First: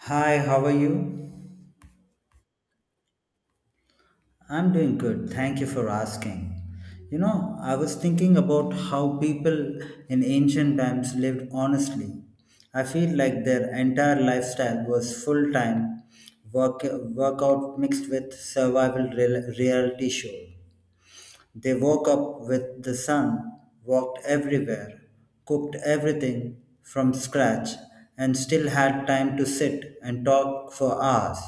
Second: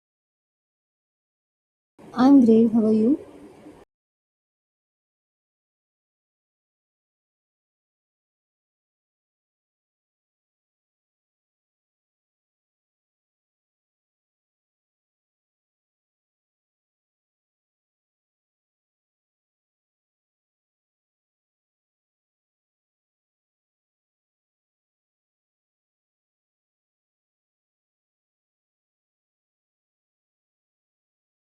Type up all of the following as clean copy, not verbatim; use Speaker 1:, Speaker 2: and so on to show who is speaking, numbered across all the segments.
Speaker 1: Hi, how are you?
Speaker 2: I'm great. How are you?
Speaker 1: I'm doing good. Thank you for asking. I was thinking about how people in ancient times lived honestly. I feel like their entire lifestyle was full time work workout mixed with survival reality show. They woke up with the sun, walked everywhere, cooked everything from scratch, and still had time to sit and talk for hours.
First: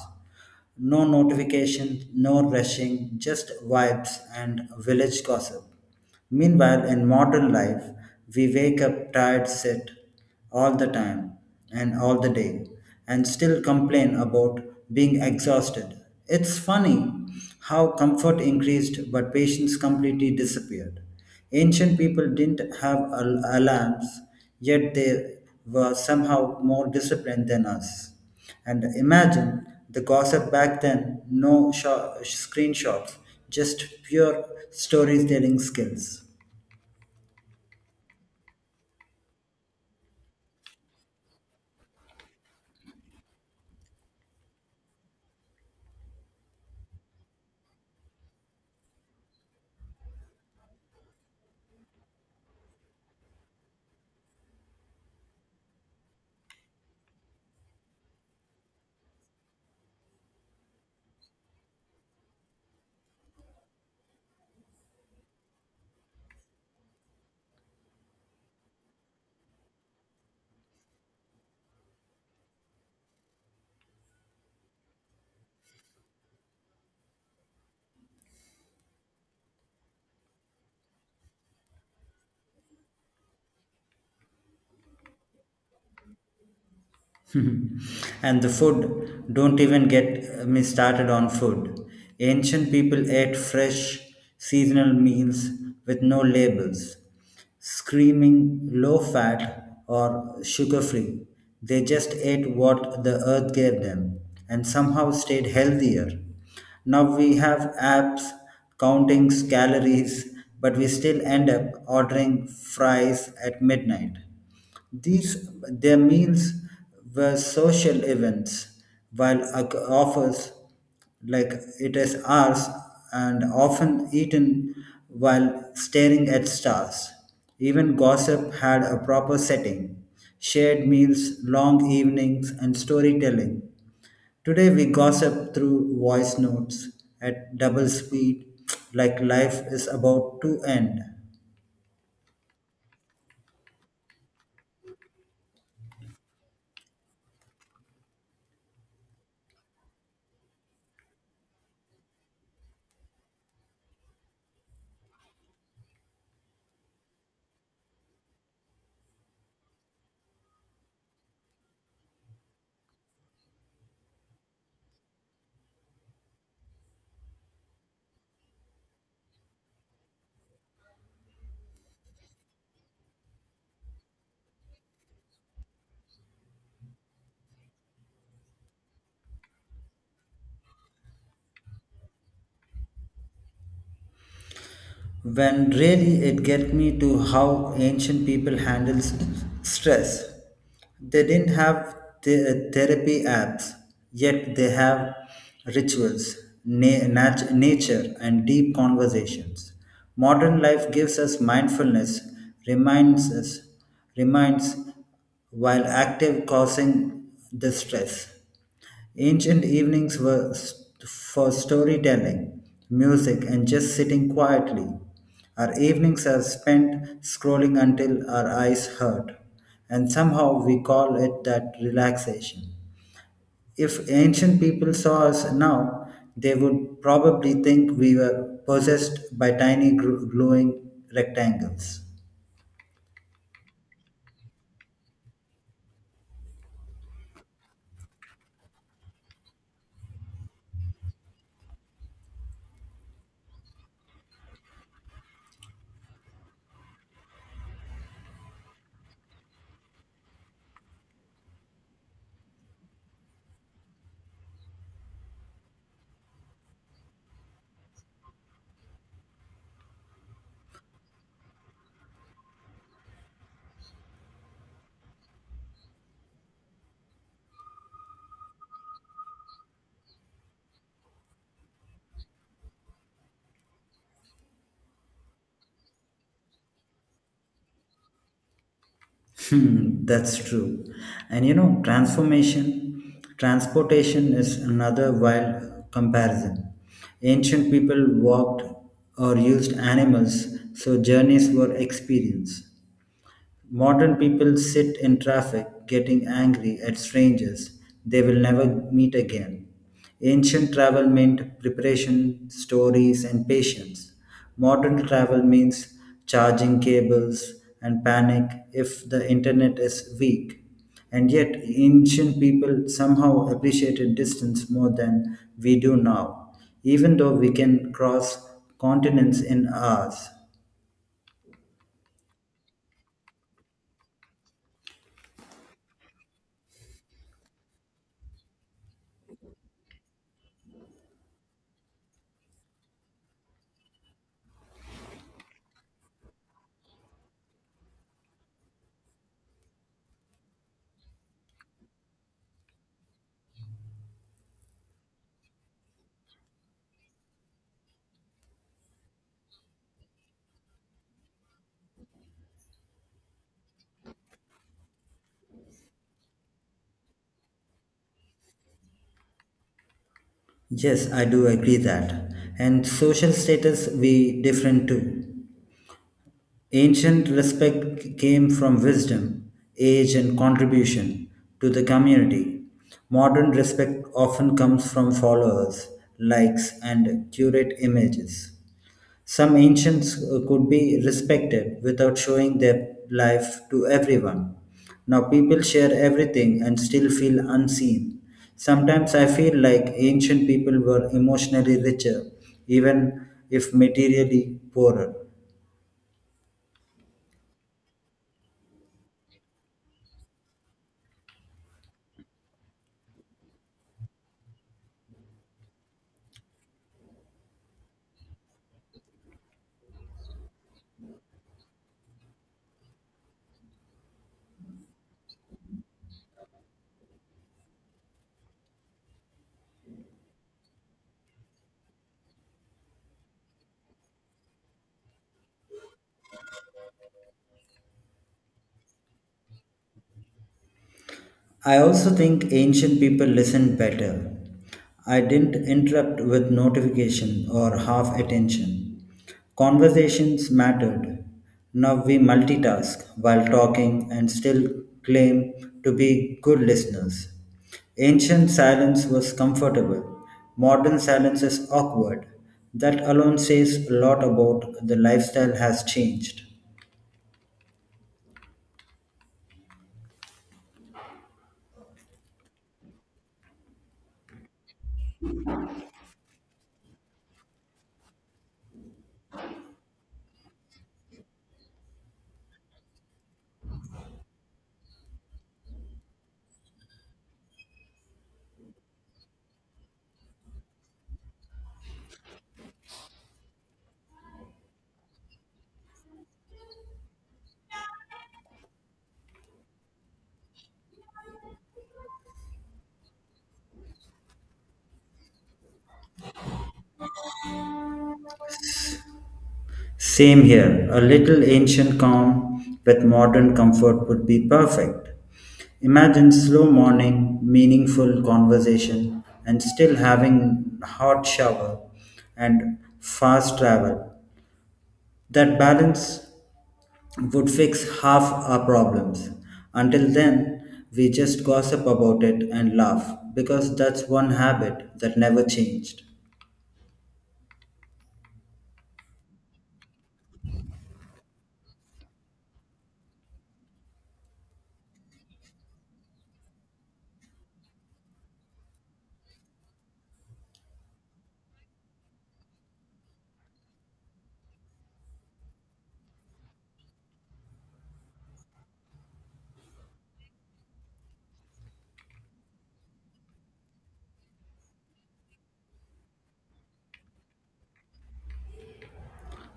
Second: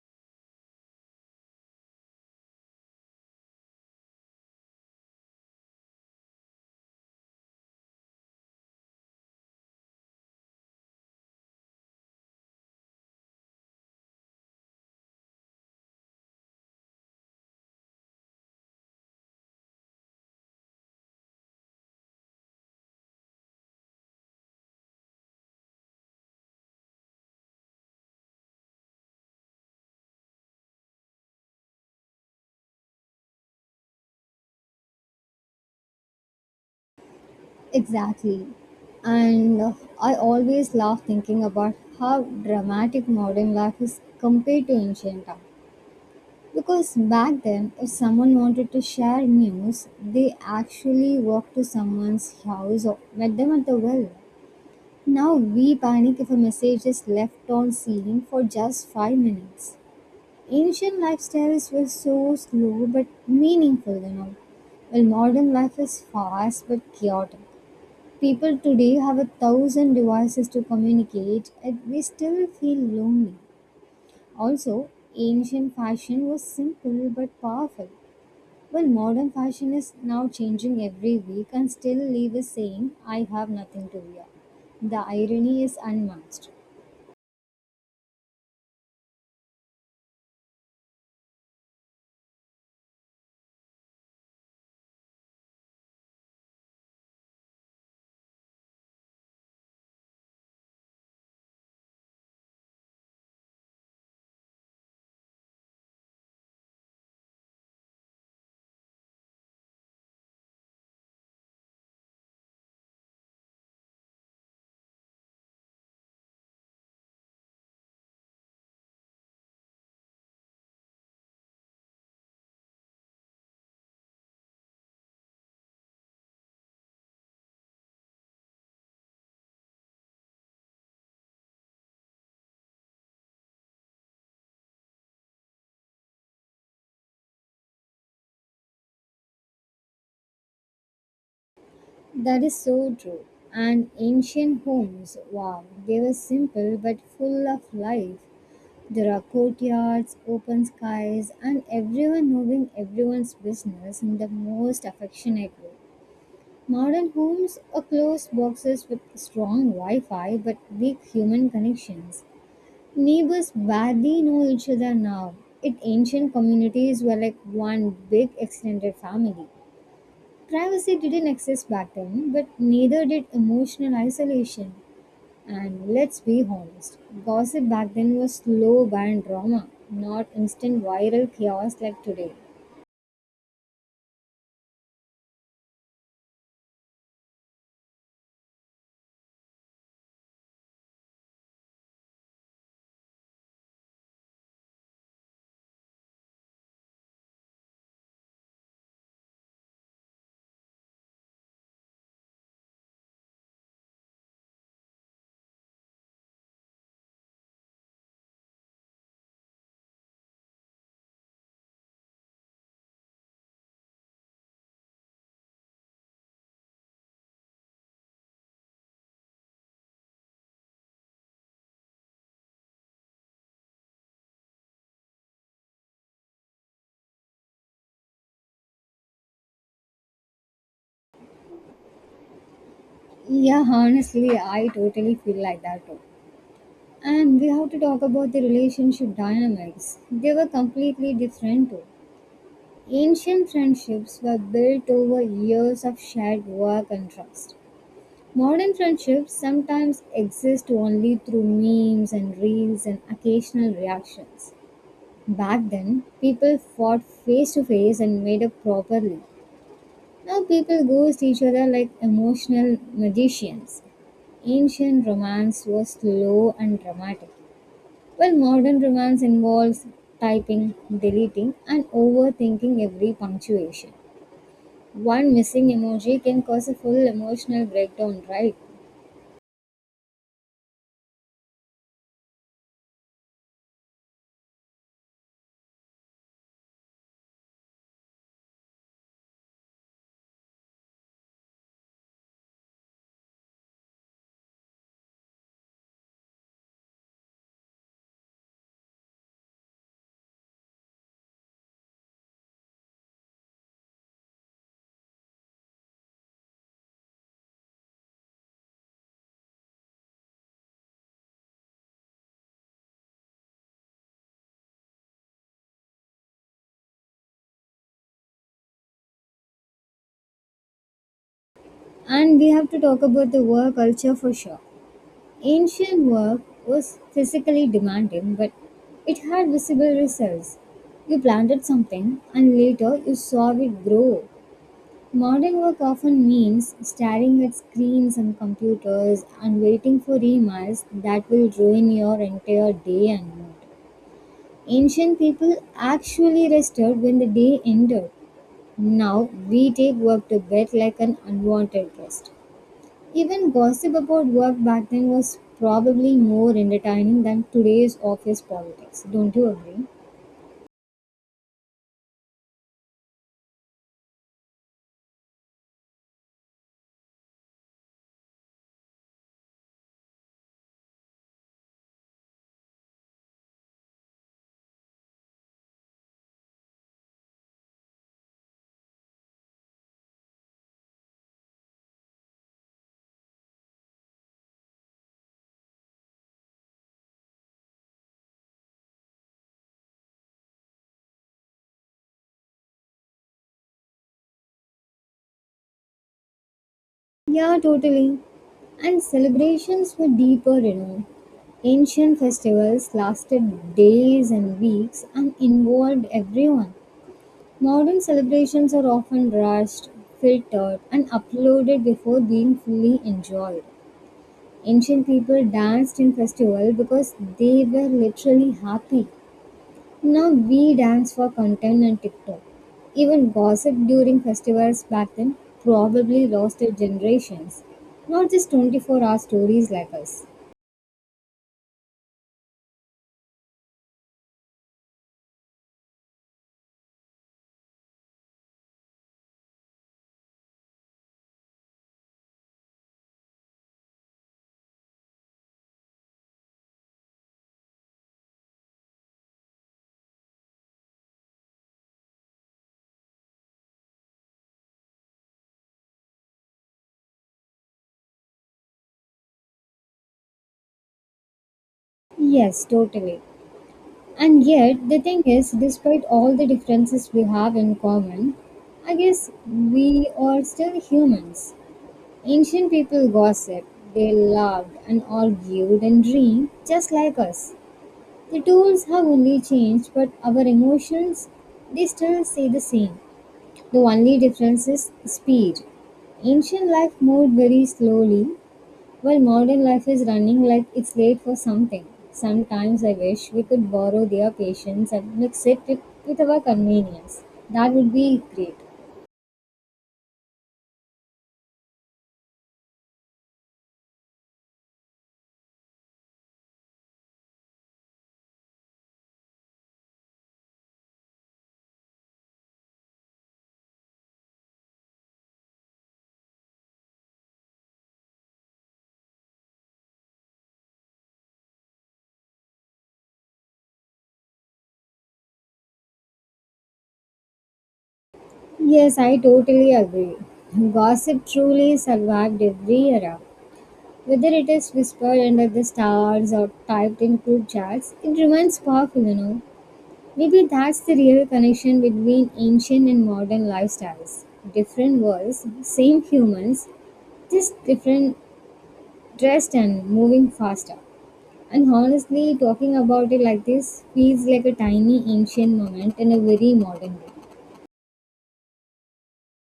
Speaker 1: No notifications, no rushing, just vibes and village gossip. Meanwhile, in modern life, we wake up tired, sit, all the time and all the day and still complain about being exhausted. It's funny how comfort increased but patience completely disappeared. Ancient people didn't have alarms, yet they were somehow more disciplined than us. And imagine the gossip back then, no screenshots, just pure storytelling skills.
Speaker 2: Exactly. And I always laugh thinking about how dramatic modern life is compared to ancient art. Because back then, if someone wanted to share news, they actually walked to someone's house or met them at the well. Now we panic if a message is left on scene for just 5 minutes. Ancient lifestyles were so slow but meaningful, you know. Well, modern life is fast but chaotic. People today have a thousand devices to communicate, and we still feel lonely. Also, ancient fashion was simple but powerful, while modern fashion is now changing every week and still leave us saying, I have nothing to wear. The irony is unmatched.
Speaker 1: And the food, don't even get me started on food. Ancient people ate fresh, seasonal meals with no labels, screaming low fat or sugar free. They just ate what the earth gave them and somehow stayed healthier. Now we have apps counting calories, but we still end up ordering fries at midnight. These their meals were social events, while offers like it is ours and often eaten while staring at stars. Even gossip had a proper setting, shared meals, long evenings, and storytelling. Today we gossip through voice notes at double speed, like life is about to end.
Speaker 2: That is so true. And ancient homes, wow, they were simple but full of life. There are courtyards, open skies, and everyone moving everyone's business in the most affectionate way. Modern homes are closed boxes with strong Wi Fi but weak human connections. Neighbors barely know each other now. It ancient communities were like one big extended family. Privacy didn't exist back then, but neither did emotional isolation. And let's be honest, gossip back then was slow burn drama, not instant viral chaos like today.
Speaker 1: When really it get me to how ancient people handles stress. They didn't have the therapy apps, yet they have rituals, nature, and deep conversations. Modern life gives us mindfulness, reminds us, reminds while active causing the stress. Ancient evenings were for storytelling, music, and just sitting quietly. Our evenings are spent scrolling until our eyes hurt, and somehow we call it that relaxation. If ancient people saw us now, they would probably think we were possessed by tiny glowing rectangles.
Speaker 2: Yeah, honestly, I totally feel like that too. And we have to talk about the relationship dynamics. They were completely different too. Ancient friendships were built over years of shared work and trust. Modern friendships sometimes exist only through memes and reels and occasional reactions. Back then, people fought face to face and made up properly. Now people ghost each other like emotional magicians. Ancient romance was slow and dramatic, while modern romance involves typing, deleting, and overthinking every punctuation. One missing emoji can cause a full emotional breakdown, right?
Speaker 1: Hmm, that's true. And transportation is another wild comparison. Ancient people walked or used animals, so journeys were experience. Modern people sit in traffic getting angry at strangers they will never meet again. Ancient travel meant preparation, stories, and patience. Modern travel means charging cables and panic if the internet is weak. And yet, ancient people somehow appreciated distance more than we do now, even though we can cross continents in hours.
Speaker 2: And we have to talk about the work culture for sure. Ancient work was physically demanding, but it had visible results. You planted something and later you saw it grow. Modern work often means staring at screens and computers and waiting for emails that will ruin your entire day and mood. Ancient people actually rested when the day ended. Now we take work to bed like an unwanted guest. Even gossip about work back then was probably more entertaining than today's office politics, don't you agree?
Speaker 1: Yes, I do agree that. And social status we different too. Ancient respect came from wisdom, age and contribution to the community. Modern respect often comes from followers, likes and curate images. Some ancients could be respected without showing their life to everyone. Now people share everything and still feel unseen. Sometimes I feel like ancient people were emotionally richer, even if materially poorer.
Speaker 2: Yeah, totally. And celebrations were deeper, you know. Ancient festivals lasted days and weeks and involved everyone. Modern celebrations are often rushed, filtered, and uploaded before being fully enjoyed. Ancient people danced in festival because they were literally happy. Now we dance for content and TikTok. Even gossip during festivals back then probably lost their generations. Not just 24-hour stories like us.
Speaker 1: I also think ancient people listened better. I didn't interrupt with notification or half attention. Conversations mattered. Now we multitask while talking and still claim to be good listeners. Ancient silence was comfortable. Modern silence is awkward. That alone says a lot about the lifestyle has changed.
Speaker 2: Yes, totally. And yet, the thing is, despite all the differences we have in common, I guess we are still humans. Ancient people gossiped, they loved and argued and dreamed just like us. The tools have only changed, but our emotions, they still stay the same. The only difference is speed. Ancient life moved very slowly, while modern life is running like it's late for something. Sometimes I wish we could borrow their patience and mix it with our convenience. That would be great.
Speaker 1: Same here. A little ancient calm with modern comfort would be perfect. Imagine slow morning, meaningful conversation, and still having hot shower and fast travel. That balance would fix half our problems. Until then, we just gossip about it and laugh because that's one habit that never changed.
Speaker 2: Yes, I totally agree. Gossip truly survived every era. Whether it is whispered under the stars or typed in group chats, it remains powerful, you know. Maybe that's the real connection between ancient and modern lifestyles. Different worlds, same humans, just different dressed and moving faster. And honestly, talking about it like this feels like a tiny ancient moment in a very modern way.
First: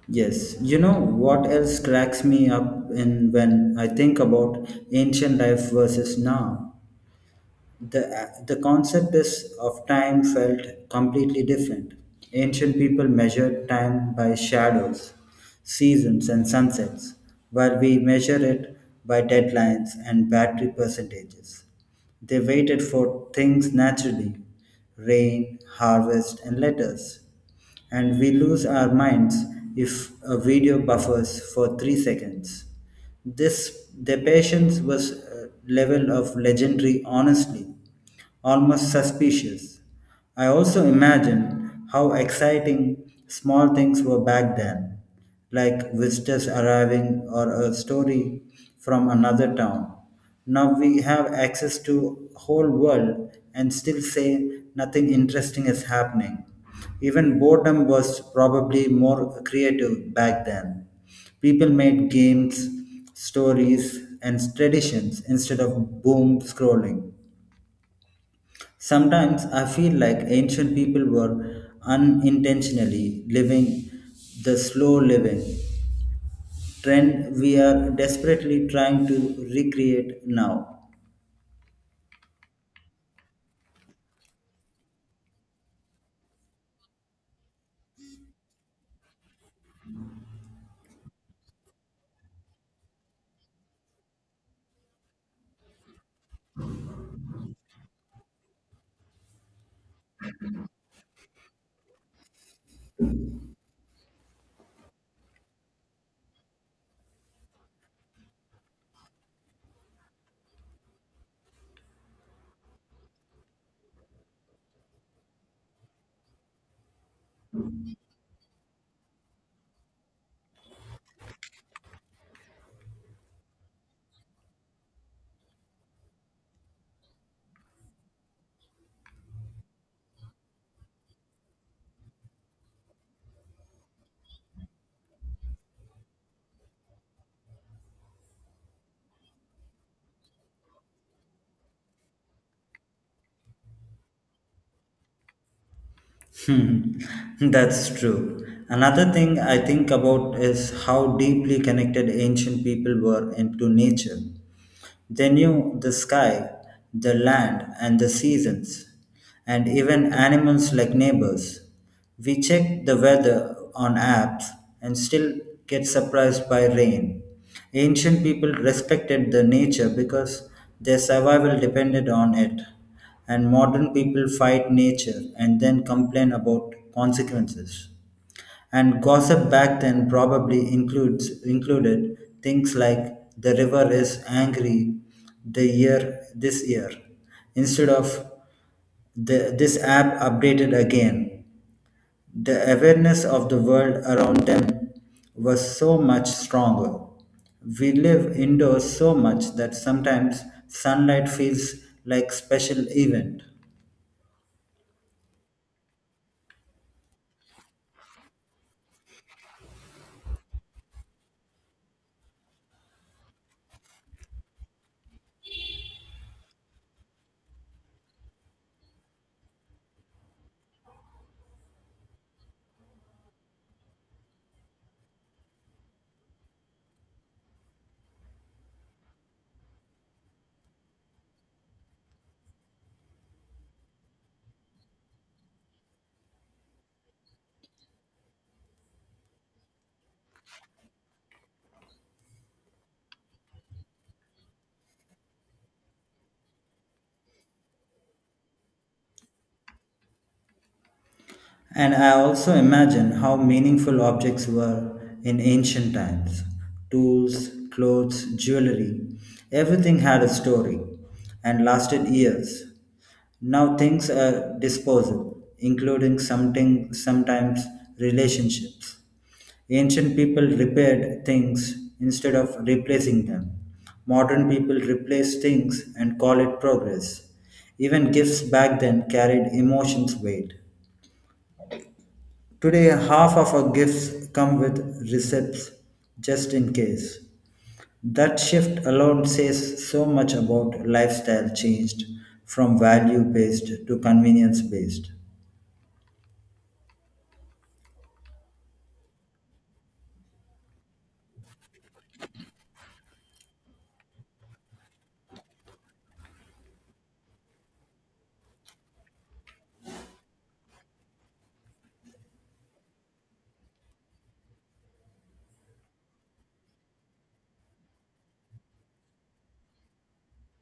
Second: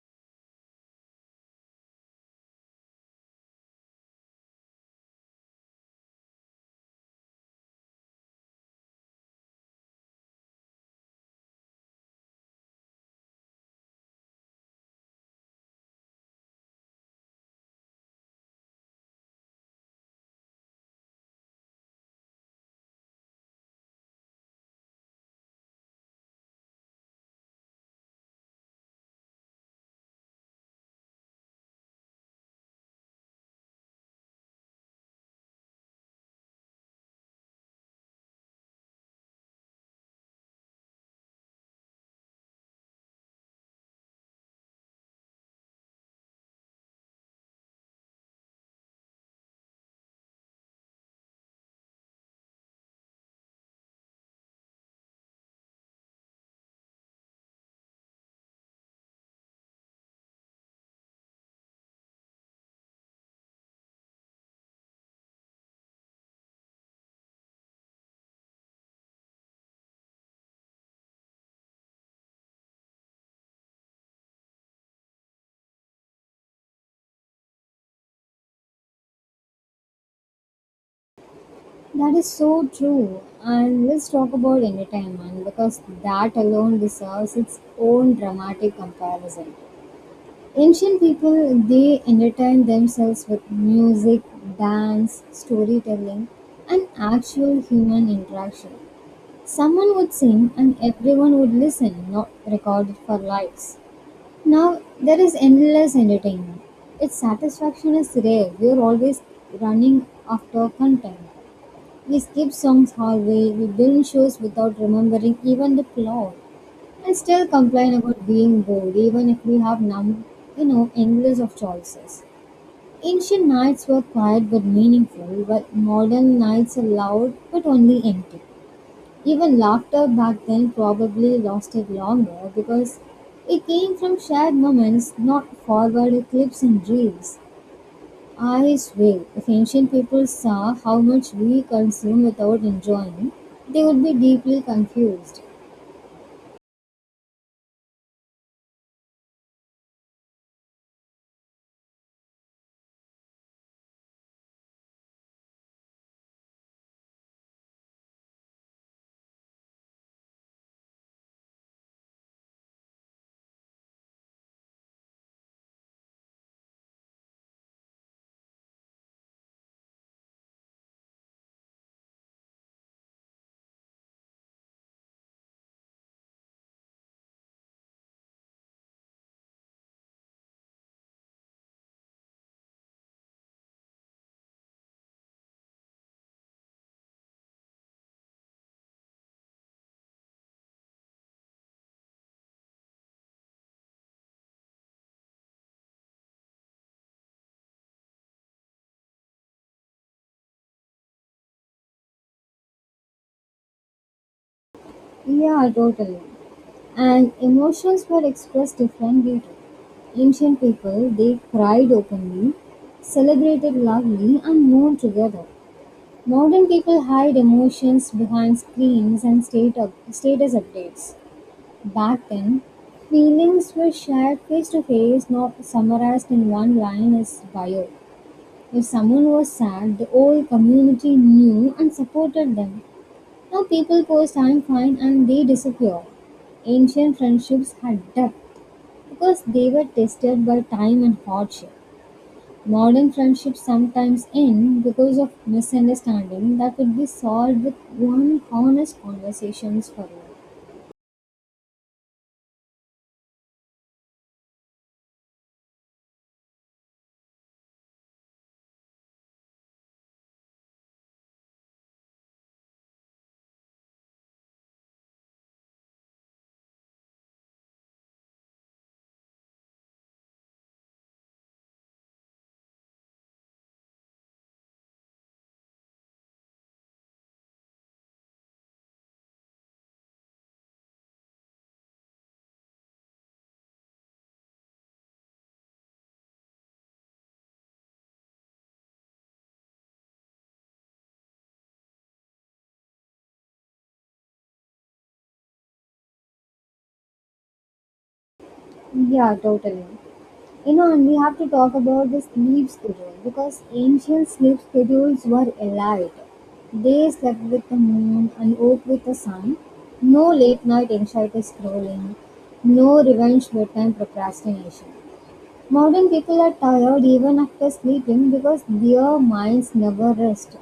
Speaker 1: Yes, you know what else cracks me up in when I think about ancient life versus now? The concept is of time felt completely different. Ancient people measured time by shadows, seasons, and sunsets, while we measure it by deadlines and battery percentages. They waited for things naturally, rain, harvest, and letters. And we lose our minds if a video buffers for 3 seconds. This their patience was a level of legendary honestly, almost suspicious. I also imagine how exciting small things were back then, like visitors arriving or a story from another town. Now we have access to whole world and still say nothing interesting is happening. Even boredom was probably more creative back then. People made games, stories, and traditions instead of boom scrolling. Sometimes I feel like ancient people were unintentionally living the slow living trend we are desperately trying to recreate now.
Speaker 2: That is so true. And let's talk about entertainment because that alone deserves its own dramatic comparison. Ancient people they entertained themselves with music, dance, storytelling, and actual human interaction. Someone would sing and everyone would listen, not recorded for likes. Now there is endless entertainment. Its satisfaction is rare. We are always running after content. We skip songs halfway, we binge shows without remembering even the plot. I still complain about being bored, even if we have endless of choices. Ancient nights were quiet but meaningful, while modern nights are loud but only empty. Even laughter back then probably lasted longer because it came from shared moments, not forward clips and reels. I swear, if ancient people saw how much we consume without enjoying, they would be deeply confused.
Speaker 1: Hmm, that's true. Another thing I think about is how deeply connected ancient people were into nature. They knew the sky, the land, and the seasons, and even animals like neighbors. We check the weather on apps and still get surprised by rain. Ancient people respected the nature because their survival depended on it, and modern people fight nature and then complain about consequences. And gossip back then probably includes included things like the river is angry the year this year instead of this app updated again. The awareness of the world around them was so much stronger. We live indoors so much that sometimes sunlight feels like special event.
Speaker 2: Yeah, totally. And emotions were expressed differently too. Ancient people, they cried openly, celebrated loudly, and mourned together. Modern people hide emotions behind screens and status updates. Back then, feelings were shared face to face, not summarized in one line as bio. If someone was sad, the whole community knew and supported them. Now people post I'm fine and they disappear. Ancient friendships had depth because they were tested by time and hardship. Modern friendships sometimes end because of misunderstanding that could be solved with one honest conversations forever.
Speaker 1: And I also imagine how meaningful objects were in ancient times, tools, clothes, jewelry. Everything had a story and lasted years. Now things are disposable, including sometimes relationships. Ancient people repaired things instead of replacing them. Modern people replace things and call it progress. Even gifts back then carried emotions weight. Today, half of our gifts come with receipts just in case. That shift alone says so much about lifestyle changed from value based to convenience based.
Speaker 2: Yeah, totally. You know, and we have to talk about the sleep schedule because ancient sleep schedules were elite. They slept with the moon and woke with the sun. No late night anxiety scrolling, no revenge bedtime procrastination. Modern people are tired even after sleeping because their minds never rest.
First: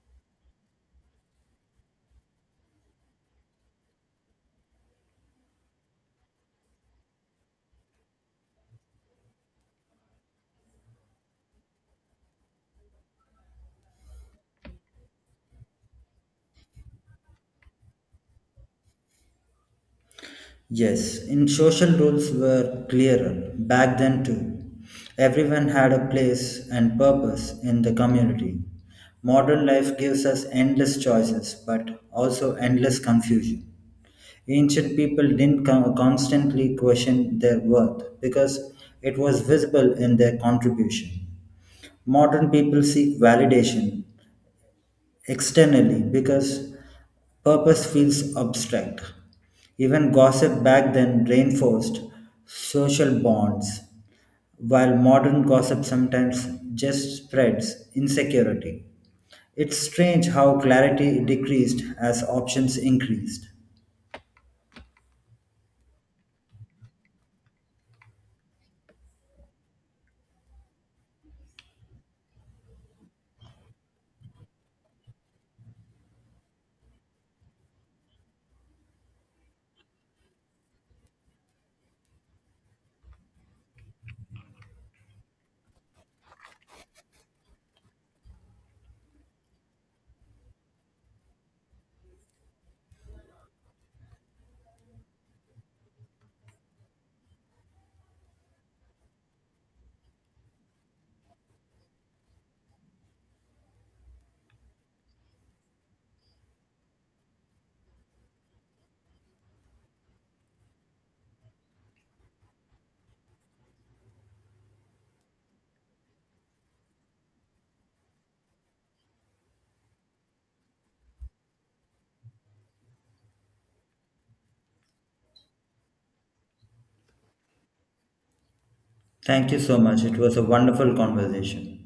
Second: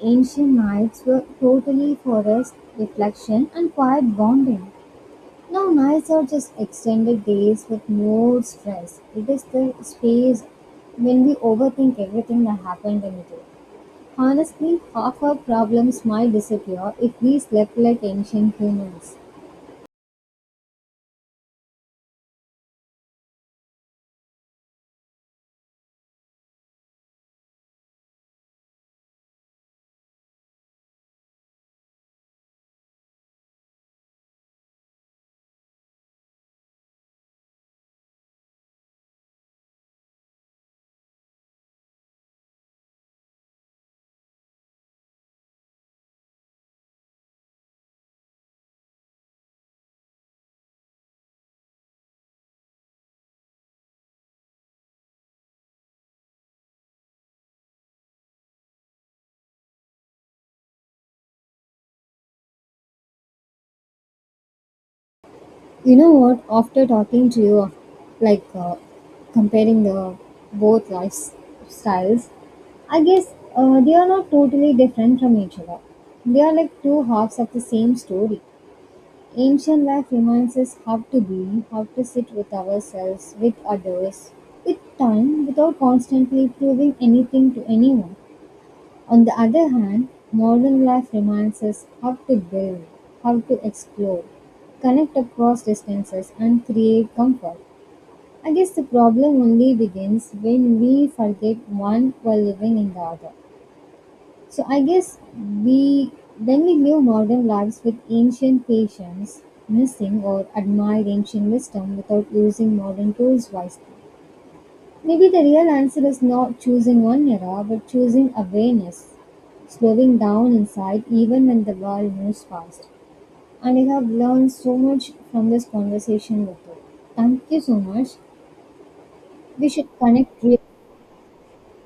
Speaker 2: Ancient nights were totally for rest, reflection, and quiet bonding. Now nights are just extended days with more stress. It is the space when we overthink everything that happened in the day. Honestly, half our problems might disappear if we slept like ancient humans.
Speaker 1: Yes, in social roles were clearer back then too. Everyone had a place and purpose in the community. Modern life gives us endless choices but also endless confusion. Ancient people didn't constantly question their worth because it was visible in their contribution. Modern people seek validation externally because purpose feels abstract. Even gossip back then reinforced social bonds, while modern gossip sometimes just spreads insecurity. It's strange how clarity decreased as options increased.
Speaker 2: You know what? After talking to you, like uh, comparing the both lifestyles, I guess they are not totally different from each other. They are like two halves of the same story. Ancient life reminds us how to be, how to sit with ourselves, with others, with time, without constantly proving anything to anyone. On the other hand, modern life reminds us how to build, how to explore, connect across distances, and create comfort. I guess the problem only begins when we forget one while living in the other. So I guess we when we live modern lives with ancient patience, missing or admired ancient wisdom without using modern tools wisely. Maybe the real answer is not choosing one era, but choosing awareness, slowing down inside even when the world moves fast. And I have learned so much from this conversation with you. Thank you so much.
Speaker 1: Thank you
Speaker 2: We
Speaker 1: so
Speaker 2: should
Speaker 1: much. It was a
Speaker 2: connect.
Speaker 1: wonderful conversation.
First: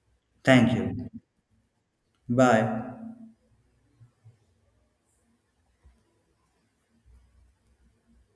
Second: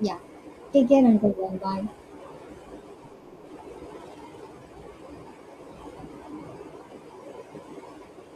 Speaker 2: Yeah.
Speaker 1: Thank
Speaker 2: Take care
Speaker 1: you.
Speaker 2: until then. Bye.
Speaker 1: Bye.